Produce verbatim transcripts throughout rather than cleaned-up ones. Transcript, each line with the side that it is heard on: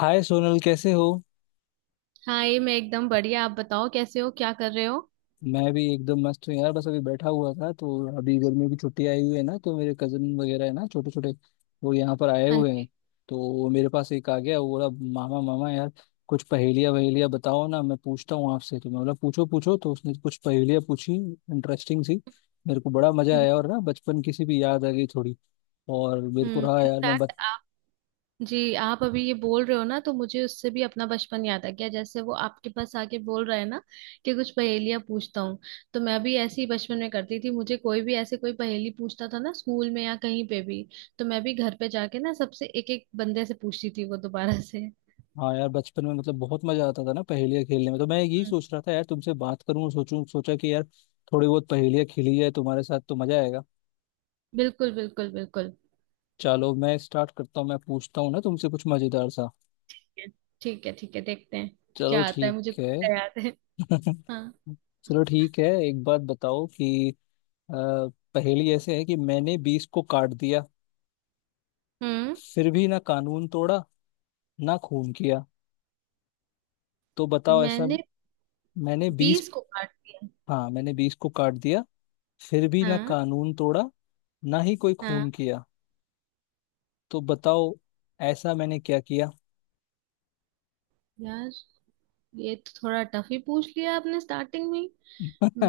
left: हाय सोनल, कैसे हो।
right: हाँ, ये मैं एकदम बढ़िया। आप बताओ, कैसे हो? क्या कर रहे हो?
left: मैं भी एकदम मस्त हूँ यार। बस अभी बैठा हुआ था तो अभी गर्मी की छुट्टी आई हुई है ना, तो मेरे कजन वगैरह है ना, छोटे छोटे वो यहाँ पर आए
right: हाँ
left: हुए हैं।
right: जी।
left: तो वो मेरे पास एक आ गया, वो बोला मामा मामा, यार कुछ पहेलियाँ वहेलियाँ बताओ ना, मैं पूछता हूँ आपसे। तो मैं बोला पूछो पूछो। तो उसने कुछ पहेलियाँ पूछी, इंटरेस्टिंग सी। मेरे को बड़ा मजा आया और ना बचपन की सी भी याद आ गई थोड़ी। और मेरे को
right: हम्म
left: रहा यार मैं।
right: इनफैक्ट आप। जी, आप अभी ये बोल रहे हो ना, तो मुझे उससे भी अपना बचपन याद आ गया। जैसे वो आपके पास आके बोल रहा है ना कि कुछ पहेलियां पूछता हूँ, तो मैं भी ऐसे ही बचपन में करती थी। मुझे कोई भी ऐसे कोई पहेली पूछता था ना स्कूल में या कहीं पे भी, तो मैं भी घर पे जाके ना सबसे एक एक बंदे से पूछती थी वो दोबारा से।
left: हाँ यार, बचपन में मतलब बहुत मजा आता था ना पहेलियाँ खेलने में। तो मैं यही
right: हम्म,
left: सोच रहा था यार, तुमसे बात करूं, सोचूं, सोचा कि यार थोड़ी बहुत पहेलियाँ खेली जाए तुम्हारे साथ तो मजा आएगा।
right: बिल्कुल बिल्कुल बिल्कुल।
left: चलो मैं स्टार्ट करता हूँ, मैं पूछता हूँ ना तुमसे कुछ मजेदार सा।
right: ठीक है ठीक है, देखते हैं
left: चलो
right: क्या आता है
left: ठीक
right: मुझे,
left: है।
right: कुछ याद है। हाँ।
left: चलो ठीक है, एक बात बताओ कि अ, पहेली ऐसे है कि मैंने बीस को काट दिया,
right: हम्म
left: फिर भी ना कानून तोड़ा, ना खून किया। तो बताओ ऐसा।
right: मैंने
left: मैंने बीस।
right: बीस को काट दिया।
left: हाँ, मैंने बीस को काट दिया, फिर भी ना
right: हाँ।
left: कानून तोड़ा, ना ही कोई
right: हाँ
left: खून किया। तो बताओ ऐसा मैंने क्या किया।
right: यार, ये तो थोड़ा टफ ही पूछ लिया आपने स्टार्टिंग में ही।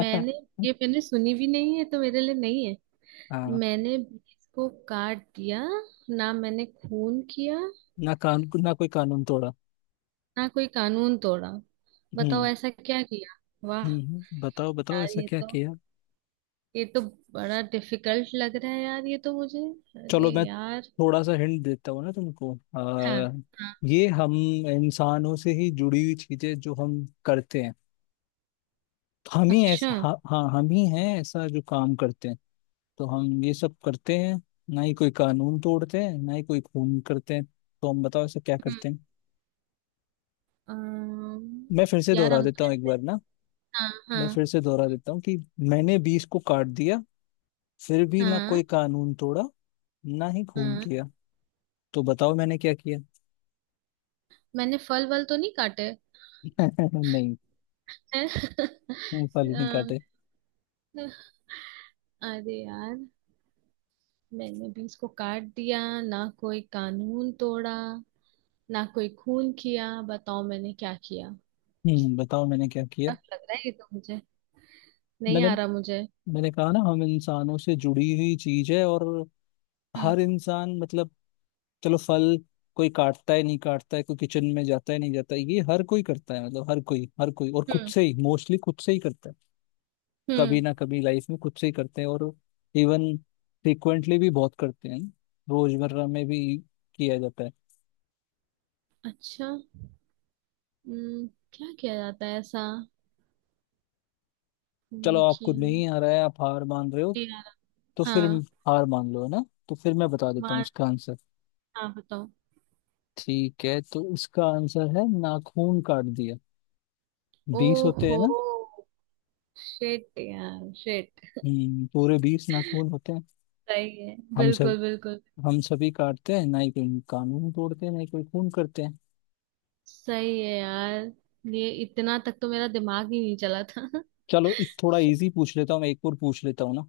right: मैंने ये, मैंने सुनी भी नहीं है, तो मेरे लिए नहीं है।
left: हाँ।
right: मैंने बीस को काट दिया, ना मैंने खून किया,
left: ना कानून ना कोई कानून तोड़ा।
right: ना कोई कानून तोड़ा। बताओ
left: हम्म,
right: ऐसा क्या किया। वाह।
left: हम्म, हम्म। बताओ बताओ
right: यार
left: ऐसा
right: ये
left: क्या
right: तो
left: किया।
right: ये तो बड़ा डिफिकल्ट लग रहा है। यार, ये तो मुझे...
left: चलो
right: अरे
left: मैं
right: यार।
left: थोड़ा सा हिंट देता हूँ ना तुमको।
right: हाँ
left: आ,
right: हाँ।
left: ये हम इंसानों से ही जुड़ी हुई चीजें जो हम करते हैं। तो हम ही
right: अच्छा।
left: ऐसा, हाँ हाँ, हम ही हैं ऐसा जो काम करते हैं। तो हम ये सब करते हैं, ना ही कोई कानून तोड़ते हैं, ना ही कोई खून करते हैं। तो हम बताओ ऐसा क्या
right: हम्म,
left: करते हैं।
right: अम्म,
left: मैं फिर से
right: यार,
left: दोहरा
right: हम
left: देता
right: तो
left: हूँ एक
right: ऐसे...
left: बार ना,
right: हाँ
left: मैं
right: हाँ।
left: फिर से दोहरा देता हूँ कि मैंने बीस को काट दिया, फिर भी ना
right: हाँ
left: कोई कानून तोड़ा, ना ही खून
right: हाँ।
left: किया। तो बताओ मैंने क्या किया।
right: मैंने फल वल तो नहीं काटे।
left: नहीं,
right: हैं?
left: फल नहीं
right: अम,
left: काटे।
right: अरे यार, मैंने भी इसको काट दिया, ना कोई कानून तोड़ा, ना कोई खून किया। बताओ मैंने क्या किया।
left: हम्म बताओ मैंने क्या किया।
right: टफ लग रहा है ये तो मुझे, नहीं
left: मैंने
right: आ रहा मुझे।
left: मैंने कहा ना हम इंसानों से जुड़ी हुई चीज है। और
right: हम्म
left: हर इंसान मतलब, चलो फल कोई काटता है, नहीं काटता है, कोई किचन में जाता है, नहीं जाता है, ये हर कोई करता है। मतलब हर कोई, हर कोई, और खुद
right: हम्म
left: से ही मोस्टली, खुद से ही करता है। कभी
right: हम्म।
left: ना कभी लाइफ में खुद से ही करते हैं, और इवन फ्रिक्वेंटली भी बहुत करते हैं, रोजमर्रा में भी किया जाता है।
right: अच्छा। हम्म, क्या किया जाता है ऐसा?
left: चलो
right: हम्म,
left: आपको
right: किया ना-
left: नहीं आ रहा है, आप हार मान रहे हो
right: नहीं आ रहा।
left: तो फिर
right: हाँ।
left: हार मान लो है ना। तो फिर मैं बता देता हूँ
right: मार।
left: इसका आंसर।
right: हाँ, बताओ।
left: ठीक है, तो इसका आंसर है नाखून काट दिया। बीस होते हैं
right: ओहो।
left: ना।
right: शिट यार, शिट।
left: हम्म, पूरे बीस नाखून होते हैं।
right: सही है,
left: हम सब
right: बिल्कुल बिल्कुल।
left: हम सभी काटते हैं, ना ही कोई कानून तोड़ते हैं, ना ही कोई खून करते हैं।
right: सही है यार, ये इतना तक तो मेरा दिमाग ही नहीं चला था।
left: चलो इस थोड़ा इजी पूछ लेता हूँ, मैं एक और पूछ लेता हूँ ना।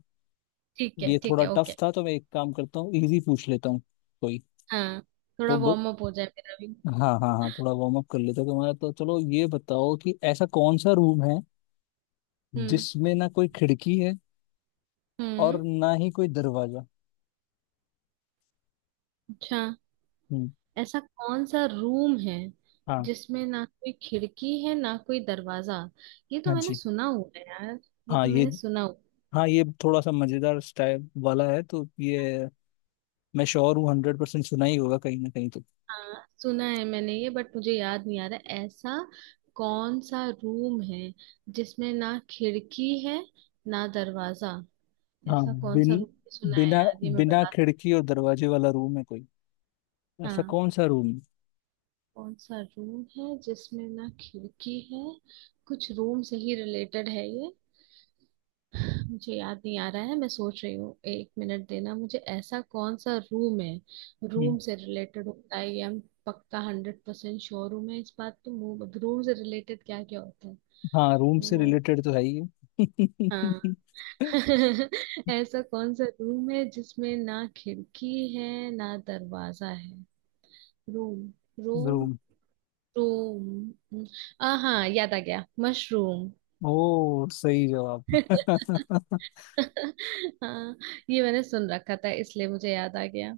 right: ठीक है
left: ये
right: ठीक
left: थोड़ा
right: है,
left: टफ
right: ओके।
left: था, तो मैं एक काम करता हूँ, इजी पूछ लेता हूँ कोई।
right: हाँ, थोड़ा
left: तो ब...
right: वार्म अप हो जाए मेरा भी।
left: हाँ हाँ हाँ, थोड़ा वार्म अप कर लेते हैं तुम्हारा, तो चलो ये बताओ कि ऐसा कौन सा रूम है
right: हम्म
left: जिसमें ना कोई खिड़की है
right: हम्म।
left: और ना ही कोई दरवाजा।
right: अच्छा।
left: हम्म,
right: ऐसा कौन सा रूम है
left: हाँ,
right: जिसमें ना कोई खिड़की है, ना कोई दरवाजा? ये तो
left: हाँ
right: मैंने
left: जी,
right: सुना हुआ है यार। ये
left: हाँ
right: तो
left: ये
right: मैंने सुना।
left: हाँ ये थोड़ा सा मजेदार स्टाइल वाला है, तो ये मैं श्योर हूँ हंड्रेड परसेंट सुना ही होगा कहीं ना कहीं तो।
right: हाँ, सुना है मैंने ये, बट मुझे याद नहीं आ रहा। ऐसा कौन सा रूम है जिसमें ना खिड़की है, ना दरवाजा?
left: हाँ,
right: ऐसा कौन
left: बिन
right: सा रूम सुना है
left: बिना
right: यार, ये मैं
left: बिना
right: बता...
left: खिड़की और दरवाजे वाला रूम है कोई। ऐसा
right: हाँ।
left: कौन सा रूम है।
right: कौन सा रूम है जिसमें ना खिड़की है? कुछ रूम से ही रिलेटेड है ये। मुझे याद नहीं आ रहा है, मैं सोच रही हूँ। एक मिनट देना मुझे। ऐसा कौन सा रूम है?
left: हम्म।
right: रूम से रिलेटेड होता है ये हम। पक्का, हंड्रेड परसेंट श्योर हूँ मैं इस बात। तो रूम से रिलेटेड क्या क्या होता है?
left: हाँ, रूम से
right: वो...
left: रिलेटेड तो है ही
right: हाँ।
left: है।
right: ऐसा कौन सा रूम है जिसमें ना खिड़की है, ना दरवाजा है? Room, room,
left: room.
right: रूम। आ, हाँ, याद आ गया! मशरूम।
left: ओ सही जवाब।
right: हाँ, ये मैंने सुन रखा था इसलिए मुझे याद आ गया।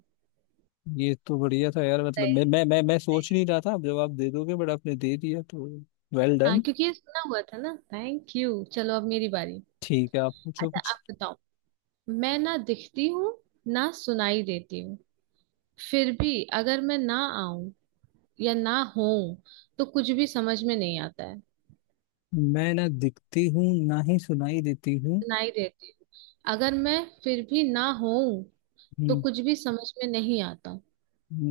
left: ये तो बढ़िया था यार, मतलब मैं
right: सही।
left: मैं मैं मैं सोच
right: सही।
left: नहीं रहा था आप जवाब दे दोगे, बट आपने दे दिया तो वेल
right: हाँ,
left: डन।
right: क्योंकि ये सुना हुआ था ना। Thank you. चलो, अब मेरी बारी।
left: ठीक है, आप पूछो
right: अच्छा,
left: कुछ।
right: आप बताओ। मैं ना दिखती हूँ, ना सुनाई देती हूँ। फिर भी अगर मैं ना आऊं या ना हो, तो कुछ भी समझ में नहीं आता है।
left: मैं ना दिखती हूँ, ना ही सुनाई देती हूँ।
right: सुनाई देती हूँ। अगर मैं फिर भी ना हो, तो
left: हम्म।
right: कुछ भी समझ में नहीं आता।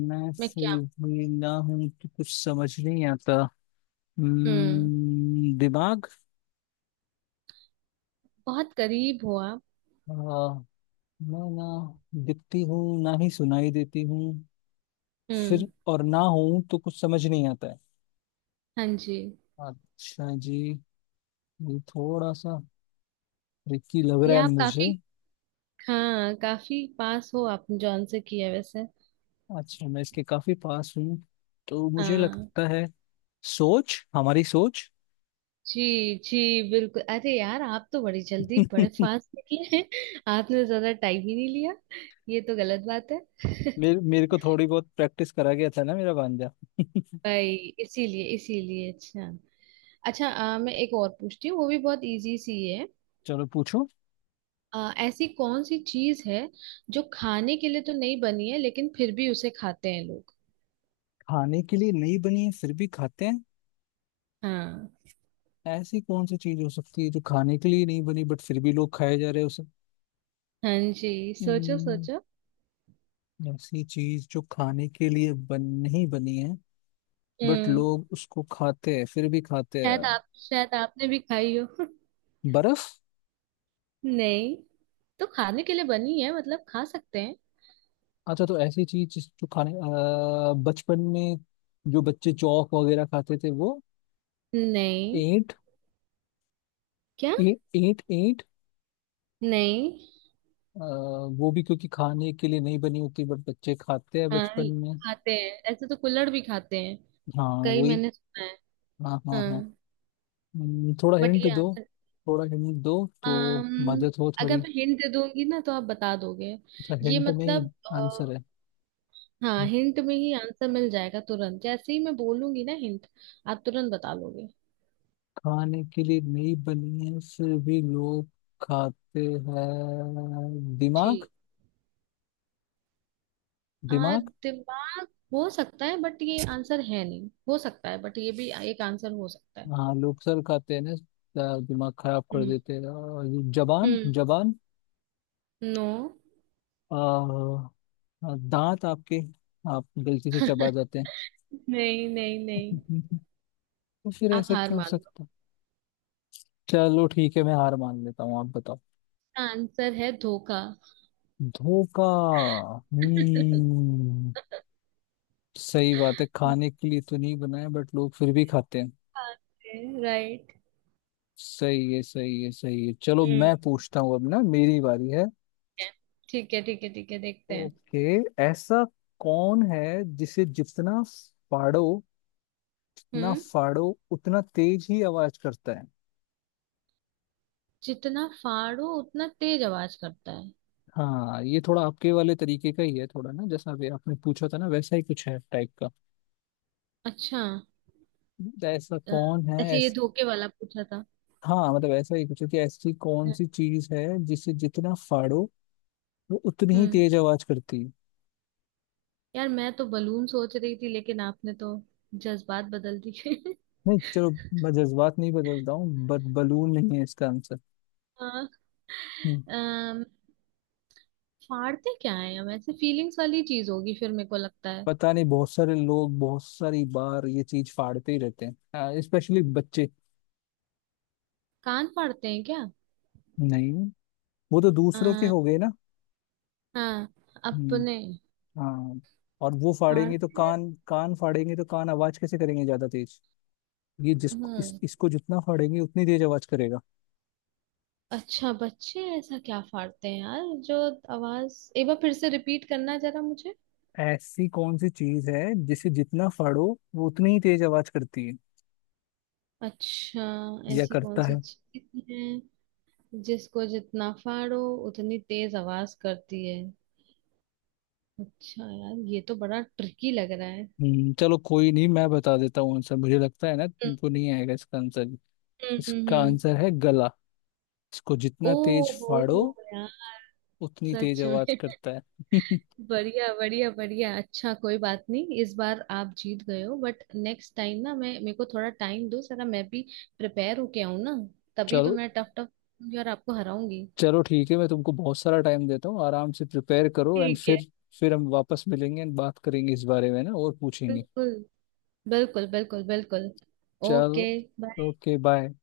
left: मैं
right: मैं क्या?
left: फिर भी ना हूँ तो कुछ समझ नहीं आता।
right: हम्म
left: हम्म, दिमाग।
right: बहुत करीब हो आप।
left: आ, मैं ना दिखती हूँ, ना ही सुनाई देती हूँ। फिर
right: हम्म।
left: और ना हूं तो कुछ समझ नहीं आता है।
right: हाँ जी।
left: अच्छा जी, ये थोड़ा सा ट्रिकी लग
right: ये
left: रहा है
right: आप
left: मुझे।
right: काफी... हाँ, काफी पास हो आप। जॉन से किया वैसे।
left: अच्छा, मैं इसके काफी पास हूँ तो मुझे
right: हाँ
left: लगता है, सोच हमारी सोच।
right: जी। जी, बिल्कुल। अरे यार, आप तो बड़ी जल्दी, बड़े फास्ट निकले हैं। आपने तो ज्यादा टाइम ही नहीं लिया। ये तो गलत बात है।
left: मेरे मेरे को थोड़ी बहुत प्रैक्टिस करा गया था ना मेरा भांजा।
right: भाई, इसीलिए इसीलिए। अच्छा। अच्छा, अ, मैं एक और पूछती हूँ, वो भी बहुत इजी सी है।
left: चलो पूछो।
right: अ, ऐसी कौन सी चीज है जो खाने के लिए तो नहीं बनी है, लेकिन फिर भी उसे खाते हैं लोग?
left: खाने के लिए नहीं बनी है फिर भी खाते हैं?
right: हाँ।
left: ऐसी कौन सी चीज हो सकती है जो खाने के लिए नहीं बनी, बट फिर भी लोग खाए जा रहे हैं उसे?
right: हाँ जी, सोचो
left: हम्म,
right: सोचो।
left: ऐसी चीज जो खाने के लिए बन नहीं बनी है, बट
right: हम्म।
left: लोग उसको खाते हैं, फिर भी खाते
right: शायद
left: हैं।
right: आप... शायद आपने भी खाई हो।
left: बर्फ?
right: नहीं, तो खाने के लिए बनी है मतलब, खा सकते हैं।
left: अच्छा, तो ऐसी चीज जिस- जो खाने अ, बचपन में जो बच्चे चौक वगैरह खाते थे, वो
right: नहीं।
left: ईंट।
right: क्या?
left: ईंट ईंट ईंट।
right: नहीं।
left: अ, वो भी क्योंकि खाने के लिए नहीं बनी होती, बट बच्चे खाते हैं
right: हाँ,
left: बचपन में।
right: खाते हैं ऐसे तो कुल्हड़ भी खाते हैं
left: हाँ
right: कई,
left: वही।
right: मैंने सुना है।
left: हाँ हाँ हाँ।
right: हाँ।
left: हम्म, थोड़ा
right: बट
left: हिंट
right: ये
left: दो।
right: आंसर...
left: थोड़ा हिंट दो तो
right: um,
left: मदद हो
right: अगर
left: थोड़ी।
right: मैं हिंट दे दूंगी ना, तो आप बता दोगे।
left: अच्छा,
right: ये
left: हिंट में ही
right: मतलब अ,
left: आंसर है?
right: हाँ, हिंट में ही आंसर मिल जाएगा तुरंत। जैसे ही मैं बोलूंगी ना हिंट, आप तुरंत बता लोगे।
left: खाने के लिए नहीं बनी है, फिर भी लोग खाते हैं।
right: जी।
left: दिमाग।
right: आ,
left: दिमाग।
right: दिमाग हो सकता है, बट ये आंसर है नहीं। हो सकता है, बट ये भी एक आंसर हो सकता है।
left: हाँ लोग सर खाते हैं ना। अ, दिमाग खराब कर
right: हम्म
left: देते हैं और जबान।
right: हम्म।
left: जबान।
right: नो।
left: अ, अ, दांत आपके। आप गलती से चबा जाते हैं।
right: नहीं नहीं नहीं।
left: तो फिर
right: आप
left: ऐसा
right: हार
left: क्या हो
right: मान लो।
left: सकता है? चलो ठीक है, मैं हार मान लेता हूँ। आप बताओ।
right: उसका आंसर है धोखा।
left: धोखा। हम्म सही बात है, खाने के लिए तो नहीं बना है, बट लोग फिर भी खाते हैं।
right: राइट।
left: सही है, सही है, सही है। चलो मैं
right: ठीक
left: पूछता हूँ अब ना, मेरी बारी है।
right: है ठीक है ठीक है। ठीक है, देखते हैं।
left: ओके। ऐसा कौन है जिसे जितना फाड़ो जितना
right: हम्म।
left: फाड़ो उतना तेज ही आवाज करता है?
right: जितना फाड़ो उतना तेज आवाज करता है।
left: हाँ, ये थोड़ा आपके वाले तरीके का ही है थोड़ा ना, जैसा अभी आपने पूछा था ना वैसा ही कुछ है टाइप का।
right: अच्छा।
left: तो ऐसा
right: अ,
left: कौन है।
right: ऐसे ये
left: ऐस...
right: धोखे वाला पूछा था।
left: हाँ मतलब ऐसा ही कुछ है कि ऐसी कौन सी चीज है जिसे जितना फाड़ो वो उतनी ही
right: हम्म।
left: तेज आवाज करती है?
right: यार, मैं तो बलून सोच रही थी, लेकिन आपने तो जज्बात बदल दिए।
left: नहीं, चलो मैं जज्बात नहीं बदलता हूँ, बट बलून नहीं है इसका आंसर।
right: हाँ। अम, फाड़ते क्या है हम? ऐसे फीलिंग्स वाली चीज होगी फिर, मेरे को लगता है।
left: पता नहीं, बहुत सारे लोग बहुत सारी बार ये चीज फाड़ते ही रहते हैं, स्पेशली बच्चे।
right: कान फाड़ते हैं क्या?
left: नहीं, वो तो
right: अ,
left: दूसरों के हो गए ना।
right: हाँ,
left: हम्म,
right: अपने
left: हाँ। और वो फाड़ेंगे तो
right: फाड़ते हैं।
left: कान, कान फाड़ेंगे तो कान आवाज कैसे करेंगे ज्यादा तेज? ये जिसको इस,
right: हम्म।
left: इसको जितना फाड़ेंगे उतनी तेज आवाज करेगा।
right: अच्छा, बच्चे ऐसा क्या फाड़ते हैं यार जो? आवाज एक बार फिर से रिपीट करना जरा मुझे।
left: ऐसी कौन सी चीज है जिसे जितना फाड़ो वो उतनी ही तेज आवाज करती है,
right: अच्छा।
left: या
right: ऐसी कौन
left: करता है?
right: सी चीज है जिसको जितना फाड़ो उतनी तेज आवाज करती है? अच्छा यार, ये तो बड़ा ट्रिकी लग रहा है।
left: हम्म चलो कोई नहीं, मैं बता देता हूँ आंसर, मुझे लगता है ना
right: हम्म
left: तुमको नहीं आएगा इसका आंसर।
right: हम्म। हम्म,
left: इसका
right: हम्म।
left: आंसर है गला। इसको जितना तेज
right: ओहो
left: फाड़ो
right: यार।
left: उतनी तेज
right: सच
left: आवाज
right: में।
left: करता है।
right: बढ़िया बढ़िया बढ़िया। अच्छा कोई बात नहीं, इस बार आप जीत गए हो, बट नेक्स्ट टाइम ना, मैं... मेरे को थोड़ा टाइम दो जरा, मैं भी प्रिपेयर होके आऊँ ना, तभी तो
left: चलो।
right: मैं टफ टफ और आपको हराऊंगी।
left: चलो ठीक है, मैं तुमको बहुत सारा टाइम देता हूँ, आराम से प्रिपेयर करो, एंड
right: ठीक है।
left: फिर फिर हम वापस मिलेंगे एंड बात करेंगे इस बारे में ना और पूछेंगे।
right: बिल्कुल बिल्कुल बिल्कुल बिल्कुल। ओके,
left: चलो
right: बाय।
left: Okay bye.